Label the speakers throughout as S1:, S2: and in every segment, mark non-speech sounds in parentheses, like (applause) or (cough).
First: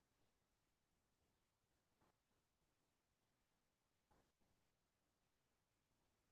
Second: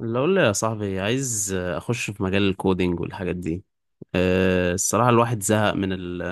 S1: اللي اقول لي يا صاحبي عايز اخش في مجال الكودينج والحاجات دي. الصراحة الواحد زهق من ال...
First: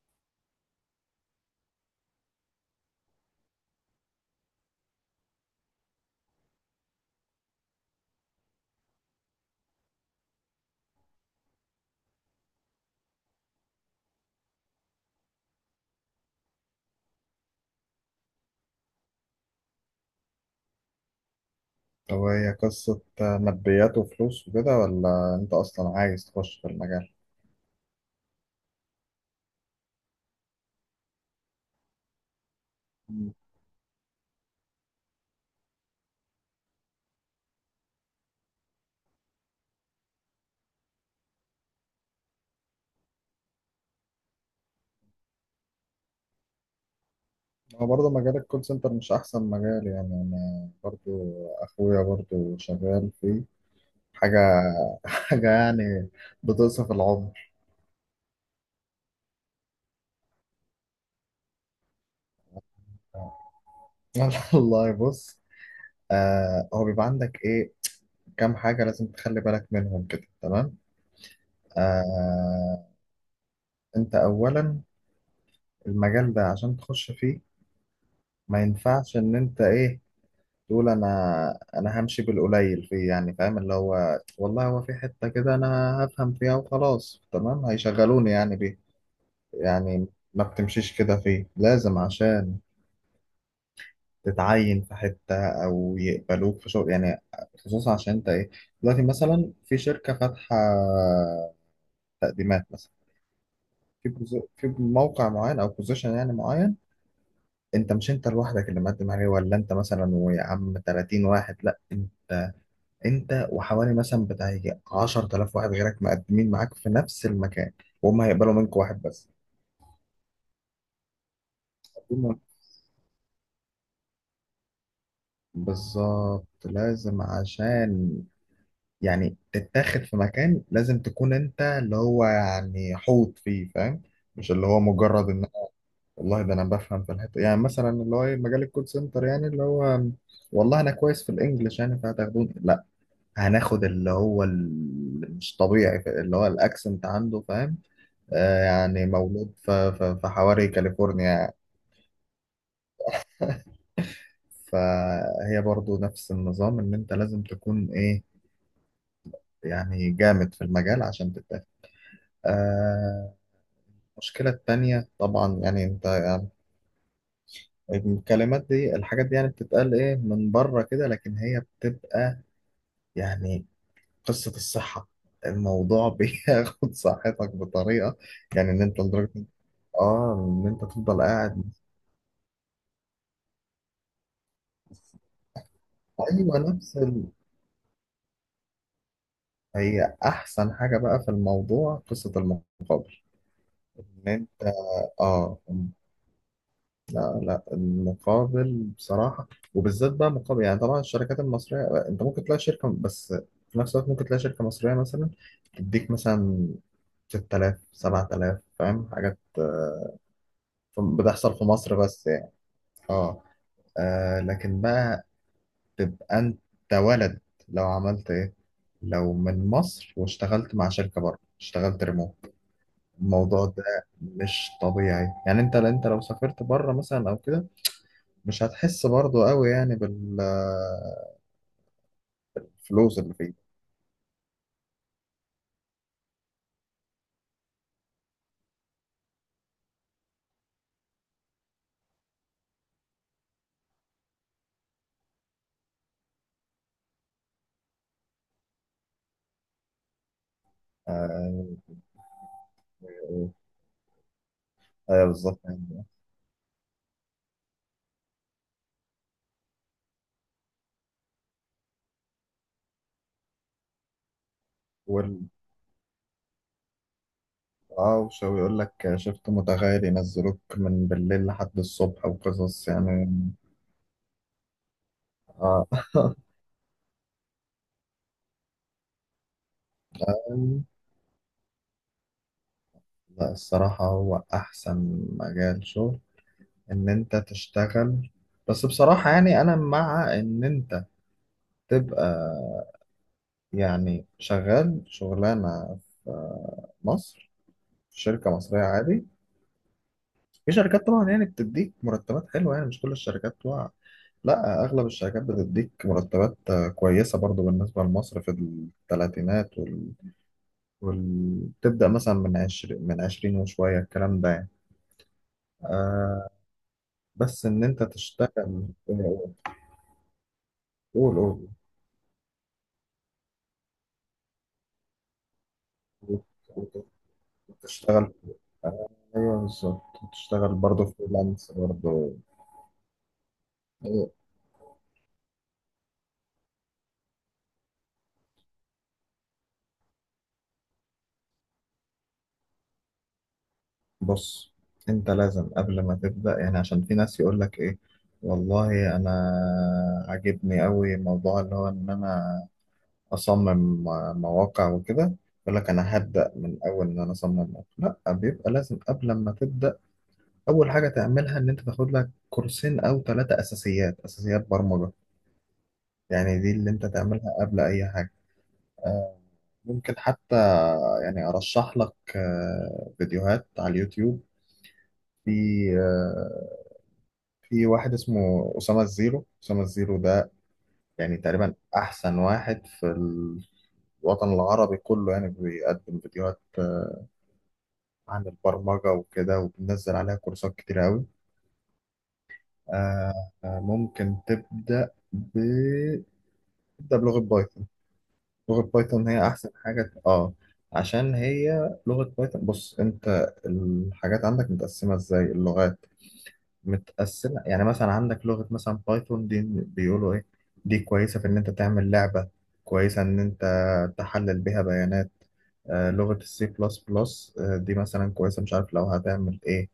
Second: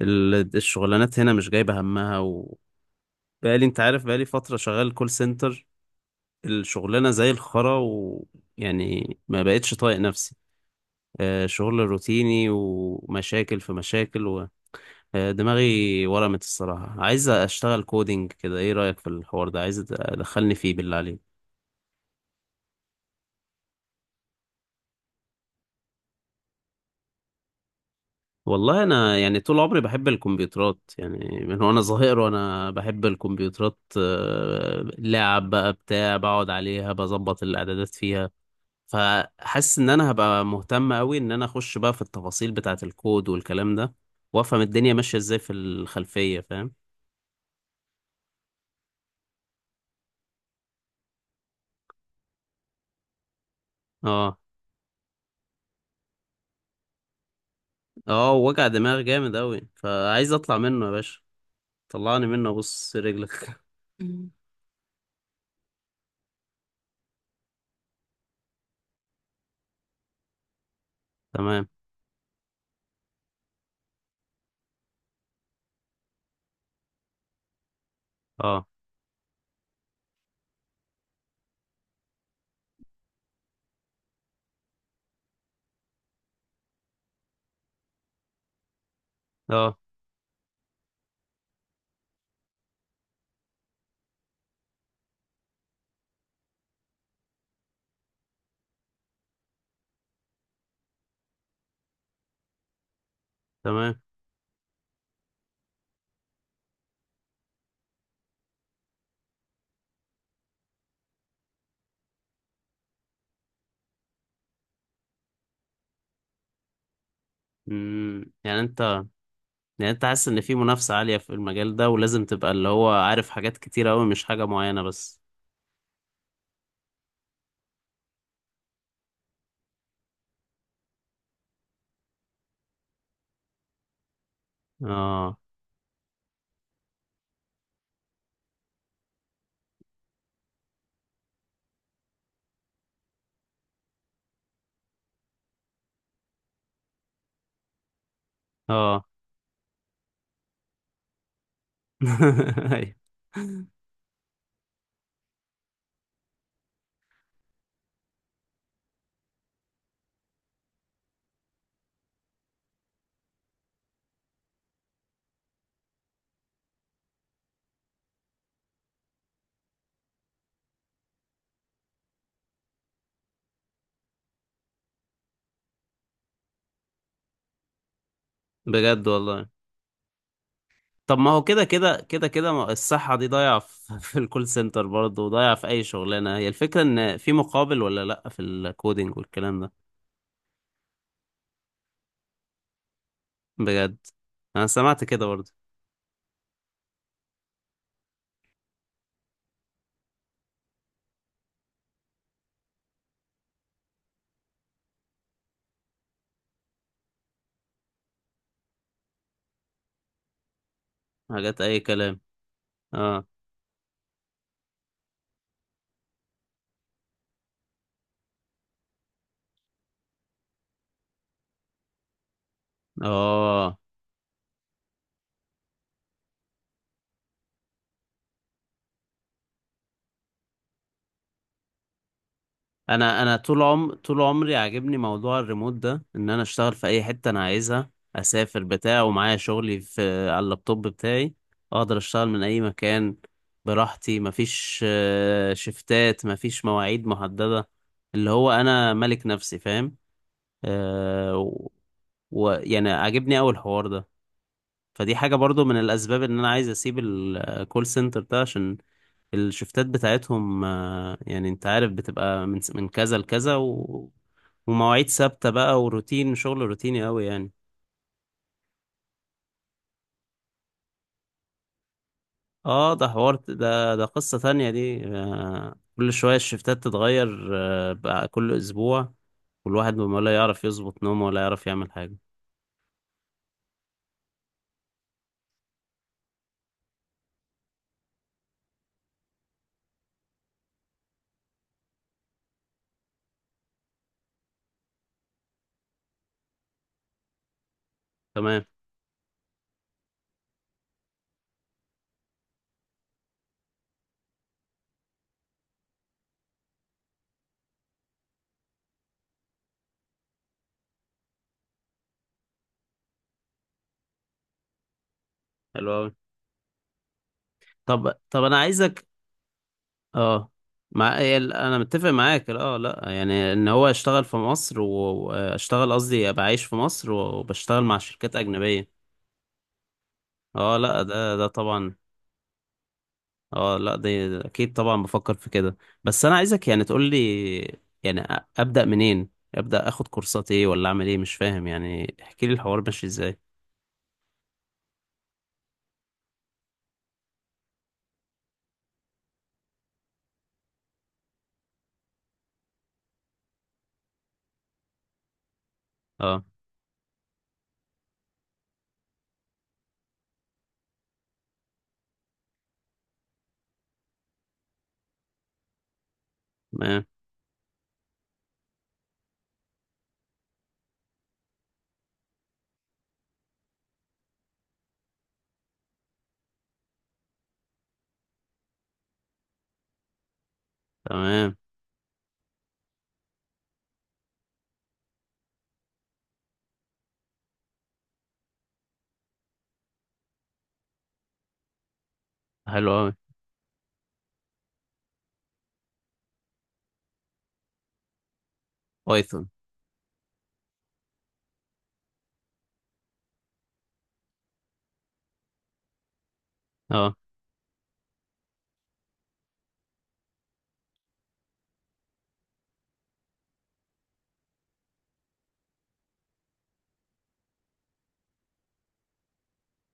S1: ال- الشغلانات هنا مش جايبة همها، وبقالي انت عارف بقالي فترة شغال كول سنتر. الشغلانة زي الخرا، ويعني ما بقتش طايق نفسي. شغل روتيني، ومشاكل في مشاكل و... دماغي ورمت. الصراحة عايز اشتغل كودينج كده، ايه رأيك في الحوار ده؟ عايز ادخلني فيه بالله عليك.
S2: هو هي قصة ماديات وفلوس وكده ولا أنت أصلا عايز تخش في المجال؟
S1: والله انا يعني طول عمري بحب الكمبيوترات يعني، من وانا صغير وانا بحب
S2: مم.
S1: الكمبيوترات. لعب بقى، بتاع، بقعد عليها بظبط الاعدادات فيها. فحاسس ان انا هبقى مهتم قوي ان انا اخش بقى في التفاصيل بتاعه الكود والكلام ده، وافهم الدنيا ماشيه ازاي في الخلفيه، فاهم؟
S2: هو برضه مجال الكول سنتر مش أحسن مجال، يعني أنا برضه أخويا برضه شغال فيه حاجة
S1: اه.
S2: (laughs) حاجة يعني، بتوصف العمر.
S1: اه، وجع دماغ جامد قوي، فعايز اطلع منه يا باشا. طلعني منه، بص رجلك.
S2: (laughs)
S1: (laughs)
S2: والله بص، آه، هو بيبقى عندك إيه كام حاجة لازم تخلي بالك منهم كده، تمام؟
S1: تمام.
S2: آه، أنت أولا المجال ده عشان تخش فيه ما
S1: اه.
S2: ينفعش إن أنت إيه تقول انا همشي بالقليل فيه، يعني فاهم اللي هو والله هو في حتة كده انا هفهم فيها وخلاص تمام هيشغلوني يعني بيه.
S1: اه،
S2: يعني ما بتمشيش كده فيه، لازم عشان تتعين في حتة او يقبلوك في شغل يعني، خصوصا عشان انت ايه دلوقتي مثلا في شركة فاتحة تقديمات مثلا
S1: تمام.
S2: في في موقع معين او بوزيشن يعني معين. انت مش انت لوحدك اللي مقدم عليه، ولا انت مثلا ويا عم 30 واحد، لا، انت وحوالي مثلا بتاع يجي 10,000 واحد غيرك مقدمين معاك في نفس المكان، وهم هيقبلوا
S1: يعني
S2: منك واحد
S1: انت،
S2: بس.
S1: يعني انت حاسس ان في منافسة عالية في المجال ده، ولازم
S2: المهم،
S1: تبقى اللي هو عارف حاجات كتير قوي، مش حاجة معينة بس؟
S2: بالظبط لازم عشان يعني تتاخد في مكان لازم تكون انت اللي هو يعني حوط فيه، فاهم؟ مش اللي هو مجرد
S1: اه.
S2: ان والله ده انا بفهم في الحته، يعني مثلا اللي هو ايه مجال الكول سنتر، يعني اللي هو والله انا كويس في الانجليش يعني فهتاخدوني. لا، هناخد اللي هو اللي مش طبيعي اللي هو الاكسنت عنده، فاهم؟
S1: اه.
S2: يعني مولود في حواري كاليفورنيا يعني.
S1: (laughs) أيوة.
S2: فهي برضو نفس النظام ان انت لازم تكون ايه، يعني جامد في المجال عشان تتاخد. آه، المشكلة التانية طبعا يعني انت يعني الكلمات دي الحاجات دي يعني بتتقال ايه من بره كده، لكن هي بتبقى يعني قصة الصحة. الموضوع (laughs) بياخد صحتك بطريقة يعني، ان انت
S1: بجد
S2: لدرجة،
S1: والله.
S2: اه، ان انت
S1: طب
S2: تفضل
S1: ما هو كده
S2: قاعد.
S1: كده كده كده الصحة دي ضايعة في (laughs) في الكول سنتر برضه، وضايعة في أي شغلانة. هي
S2: ايوه
S1: الفكرة
S2: نفس،
S1: إن في مقابل ولا لأ في الكودينج والكلام ده؟
S2: هي احسن حاجه بقى في الموضوع قصه المقابل،
S1: بجد؟
S2: ان انت،
S1: أنا سمعت كده برضه.
S2: اه، لا المقابل بصراحه، وبالذات بقى مقابل، يعني طبعا الشركات المصريه انت ممكن تلاقي شركه، بس في نفس الوقت ممكن تلاقي شركه مصريه مثلا تديك مثلا 6,000 7,000 فاهم، حاجات بتحصل
S1: حاجات
S2: في
S1: أي
S2: مصر
S1: كلام.
S2: بس يعني.
S1: اه.
S2: اه، لكن بقى تبقى انت ولد، لو عملت ايه، لو من مصر واشتغلت مع شركة بره، اشتغلت ريموت. الموضوع
S1: اه.
S2: ده مش طبيعي يعني، انت لو سافرت بره مثلا او كده مش هتحس برضه قوي يعني بالفلوس
S1: انا
S2: اللي
S1: انا
S2: فيه.
S1: طول طول عمري عاجبني موضوع الريموت ده، ان انا اشتغل في اي حته انا عايزها، اسافر بتاع ومعايا شغلي في على اللابتوب بتاعي، اقدر اشتغل من اي مكان براحتي. مفيش شفتات، مفيش مواعيد محدده، اللي هو انا ملك نفسي، فاهم؟ أه و-
S2: آه،
S1: ويعني عاجبني اول حوار ده. فدي
S2: ايوه
S1: حاجه
S2: بالظبط
S1: برضو من
S2: يعني.
S1: الاسباب ان انا عايز اسيب الكول سنتر ده، عشان الشفتات بتاعتهم، يعني انت عارف بتبقى من كذا لكذا و... ومواعيد
S2: وال...
S1: ثابتة بقى، وروتين، شغل روتيني قوي يعني.
S2: اه وشو يقول لك شفت متغير ينزلوك من بالليل لحد الصبح وقصص
S1: اه، ده
S2: يعني.
S1: حوار، ده قصة تانية دي. آه،
S2: اه
S1: كل شوية
S2: (laughs)
S1: الشفتات تتغير، آه، بقى كل اسبوع. والواحد ما لا يعرف يظبط نومه ولا يعرف يعمل حاجة.
S2: لا الصراحة هو أحسن مجال شغل إن أنت تشتغل، بس بصراحة يعني أنا مع إن أنت تبقى يعني شغال شغلانة في مصر في شركة
S1: تمام.
S2: مصرية عادي. في شركات طبعا يعني بتديك مرتبات حلوة، يعني مش كل الشركات بتوع، لا أغلب الشركات بتديك مرتبات كويسة برضو بالنسبة لمصر، في الثلاثينات تبدأ مثلا من عشرين وشوية الكلام ده يعني.
S1: حلو قوي.
S2: آه، بس إن أنت
S1: طب انا
S2: تشتغل،
S1: عايزك،
S2: آه،
S1: اه، مع
S2: قول
S1: إيه،
S2: قول.
S1: انا متفق معاك. اه، لا يعني ان هو اشتغل في مصر واشتغل، قصدي ابقى عايش في
S2: قول.
S1: مصر وبشتغل مع
S2: وتشتغل،
S1: شركات اجنبية.
S2: آه، أيوه بالظبط، تشتغل
S1: اه، لا،
S2: برضه
S1: ده
S2: فريلانس
S1: طبعا.
S2: برضه.
S1: اه، لا، ده اكيد طبعا بفكر في كده. بس انا عايزك يعني تقول لي يعني، ابدا منين؟ ابدا اخد كورسات ايه، ولا اعمل ايه؟ مش فاهم يعني، احكي لي الحوار ماشي ازاي.
S2: بص انت لازم قبل ما تبدأ، يعني عشان في ناس يقول لك ايه، والله انا عاجبني قوي موضوع اللي هو ان انا اصمم مواقع وكده، يقول لك انا
S1: اه.
S2: هبدأ من اول ان انا اصمم مواقع. لا، بيبقى لازم قبل ما تبدأ اول حاجة تعملها ان انت تاخد لك كورسين او ثلاثة اساسيات برمجة، يعني دي اللي
S1: تمام.
S2: انت تعملها قبل اي حاجة. آه، ممكن حتى يعني ارشح لك فيديوهات على اليوتيوب، في آه، في واحد اسمه أسامة الزيرو. أسامة الزيرو ده يعني
S1: تمام.
S2: تقريبا أحسن واحد في الوطن العربي كله، يعني بيقدم فيديوهات عن البرمجة وكده، وبنزل عليها كورسات كتير أوي.
S1: حلو قوي.
S2: آه، ممكن تبدأ بلغة بايثون. لغة بايثون
S1: بايثون؟
S2: هي أحسن حاجة، آه، عشان هي لغة بايثون. بص، أنت الحاجات عندك متقسمة إزاي، اللغات
S1: اه،
S2: متقسمة يعني مثلا، عندك لغة مثلا بايثون، دي بيقولوا إيه، دي كويسة في إن أنت تعمل لعبة، كويسة إن أنت تحلل بيها بيانات. لغة السي بلس بلس دي مثلا كويسة، مش عارف لو هتعمل إيه.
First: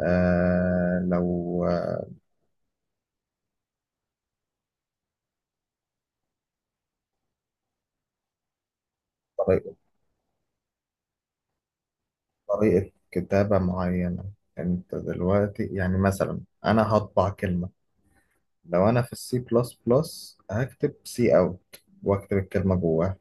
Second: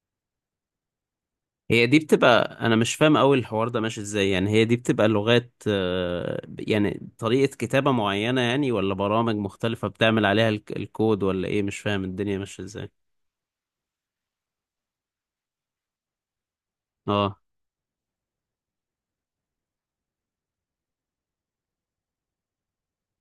S2: آه، لو
S1: هي دي
S2: آه،
S1: بتبقى، انا مش فاهم قوي الحوار ده ماشي ازاي. يعني هي دي بتبقى لغات، يعني طريقة كتابة معينة يعني، ولا برامج
S2: طريقة
S1: مختلفة بتعمل عليها الكود، ولا ايه؟ مش فاهم الدنيا ماشية ازاي.
S2: طريقة كتابة معينة. أنت دلوقتي يعني مثلا أنا هطبع
S1: اه.
S2: كلمة، لو أنا في السي بلس بلس هكتب سي أوت وأكتب الكلمة جواها،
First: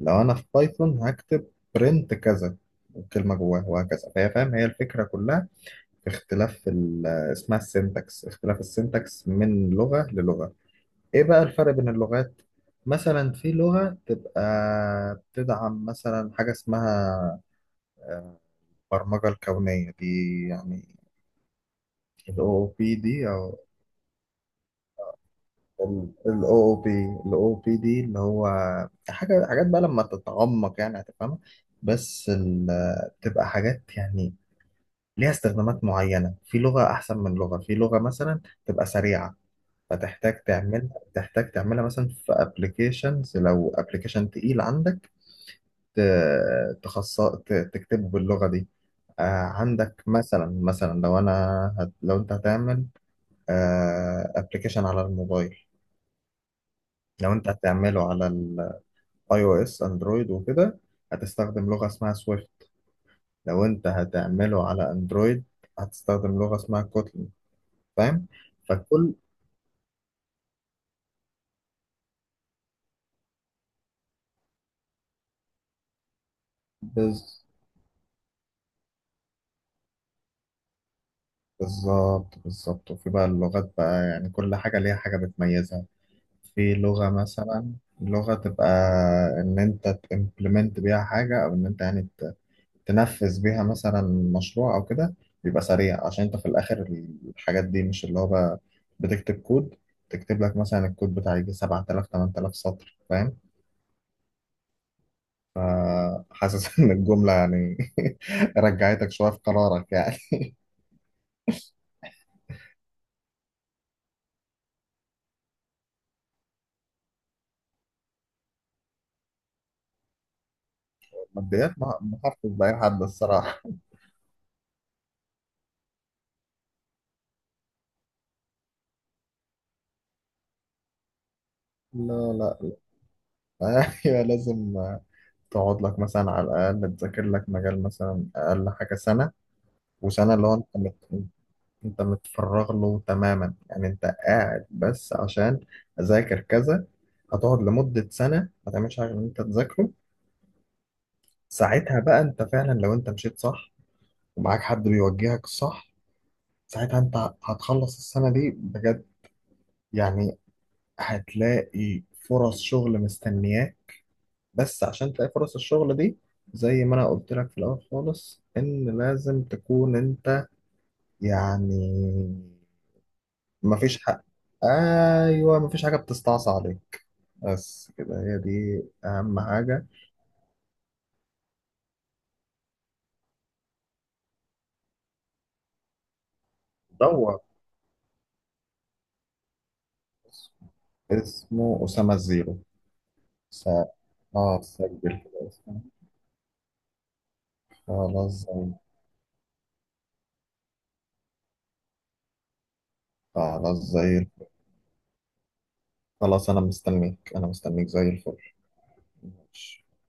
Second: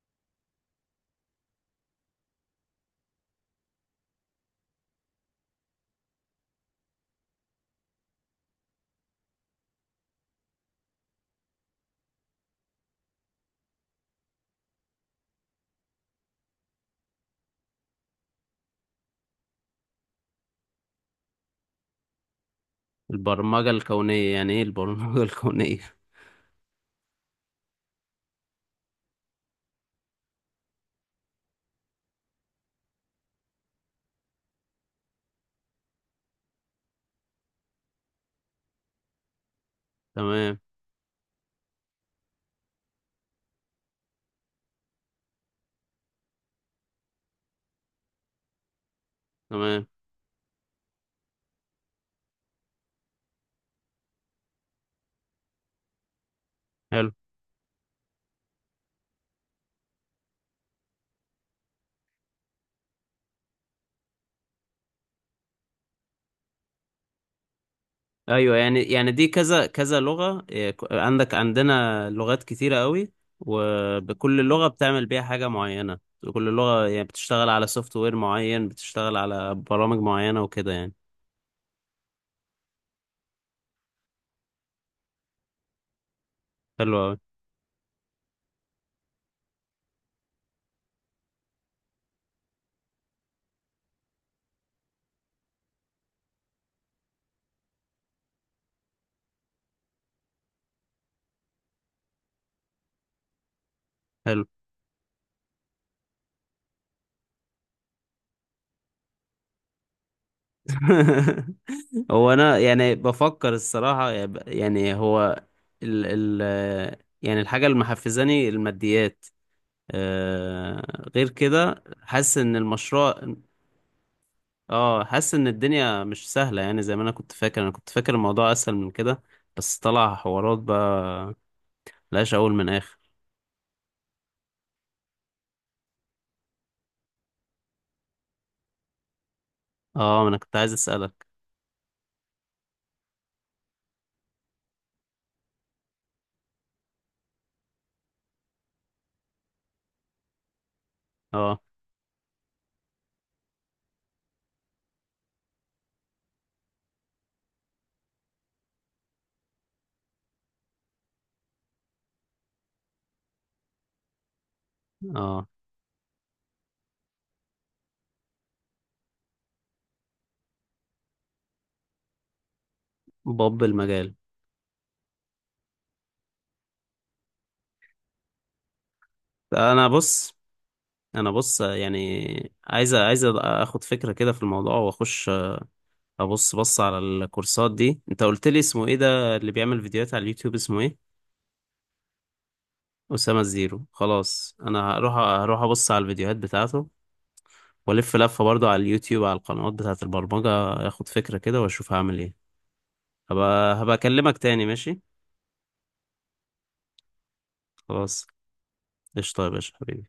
S2: لو انا في بايثون هكتب print كذا والكلمه جواه، وهكذا. فهي، فاهم، هي الفكره كلها في اختلاف اسمها السنتكس، اختلاف السنتكس من لغه للغه. ايه بقى الفرق بين اللغات؟ مثلا في لغه تبقى بتدعم مثلا حاجه اسمها البرمجه الكونيه دي يعني، ال OOP دي او
S1: البرمجة الكونية يعني ايه البرمجة (laughs) الكونية؟
S2: ال OOP، ال OOP دي اللي هو حاجات بقى لما تتعمق يعني هتفهمها، بس بتبقى حاجات يعني ليها استخدامات معينة، في لغة أحسن من لغة. في لغة مثلا تبقى سريعة، فتحتاج
S1: تمام.
S2: تعملها، تحتاج تعملها مثلا في ابلكيشنز، لو ابلكيشن تقيل عندك تخصص تكتبه باللغة دي. آه،
S1: تمام.
S2: عندك مثلا، مثلا لو لو انت هتعمل ابلكيشن على الموبايل،
S1: حلو.
S2: لو انت هتعمله على الاي او اس اندرويد وكده هتستخدم لغة اسمها سويفت، لو انت هتعمله على اندرويد هتستخدم لغة اسمها كوتلين، فاهم.
S1: ايوه، يعني يعني
S2: فكل،
S1: دي كذا كذا لغة إيه، عندك، عندنا لغات كتيرة قوي، وبكل لغة بتعمل بيها حاجة معينة. كل لغة يعني
S2: بز...
S1: بتشتغل على سوفت وير معين، بتشتغل على برامج معينة وكده يعني.
S2: بالظبط بالظبط. وفي بقى اللغات بقى، يعني كل حاجة ليها حاجة بتميزها. في
S1: حلو
S2: لغة
S1: قوي.
S2: مثلا، لغة تبقى إن أنت تمبلمنت بيها حاجة أو إن أنت يعني تنفذ بيها مثلا مشروع أو كده، بيبقى سريع عشان أنت في الآخر الحاجات دي مش اللي هو بقى بتكتب كود، تكتب لك مثلا الكود بتاع يجي 7,000 8,000 سطر، فاهم.
S1: حلو.
S2: حاسس (laughs) إن الجملة يعني (laughs) رجعتك شوية في قرارك يعني. (laughs)
S1: (laughs) هو انا يعني بفكر الصراحة يعني يعني هو، ال ال يعني الحاجة اللي محفزاني الماديات، آه، غير
S2: ماديات،
S1: كده
S2: ما
S1: حاسس
S2: حدش
S1: ان
S2: بقى حد
S1: المشروع،
S2: الصراحة.
S1: اه، حاسس ان الدنيا مش سهلة يعني، زي ما انا كنت فاكر، انا كنت فاكر الموضوع اسهل من كده، بس طلع حوارات بقى
S2: لا
S1: ملهاش اول
S2: لا.
S1: من اخر.
S2: (laughs) ايوه، لازم تقعد لك مثلا على الاقل تذاكر لك مجال مثلا اقل حاجه سنه،
S1: اه، ما
S2: وسنه
S1: انا
S2: اللي هو
S1: كنت
S2: انت
S1: عايز اسألك.
S2: انت متفرغ له تماما، يعني انت قاعد بس عشان اذاكر كذا، هتقعد لمده سنه ما تعملش حاجه غير ان انت تذاكره.
S1: اه.
S2: ساعتها بقى انت فعلا لو انت مشيت صح ومعاك حد بيوجهك صح، ساعتها انت هتخلص السنه دي بجد، يعني هتلاقي فرص شغل مستنياك. بس عشان تلاقي
S1: اه.
S2: فرص الشغل دي زي ما انا قلت لك في الاول خالص، ان لازم تكون انت يعني
S1: باب
S2: مفيش
S1: المجال.
S2: حق، ايوه مفيش حاجه بتستعصى عليك، بس كده هي دي اهم حاجه.
S1: انا بص، انا بص يعني، عايز اخد فكرة كده في الموضوع، واخش ابص، بص على
S2: دور،
S1: الكورسات دي. انت قلت لي اسمه ايه ده اللي بيعمل فيديوهات على اليوتيوب، اسمه ايه؟
S2: اسمه اسامه الزيرو.
S1: أسامة
S2: س...
S1: الزيرو. خلاص،
S2: اه
S1: أنا هروح
S2: سجل كده
S1: هروح
S2: اسمه.
S1: أبص على الفيديوهات بتاعته، والف
S2: خلاص
S1: لفة برضو
S2: زي
S1: على اليوتيوب على القنوات بتاعة البرمجة. اخد فكرة كده واشوف هعمل ايه. هبقى
S2: خلاص
S1: هبقى
S2: زي،
S1: اكلمك تاني، ماشي؟
S2: خلاص انا مستنيك، انا مستنيك زي
S1: خلاص.
S2: الفل.
S1: قشطة يا باشا
S2: ماشي.
S1: حبيبي.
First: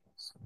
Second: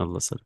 S1: الله، سلام.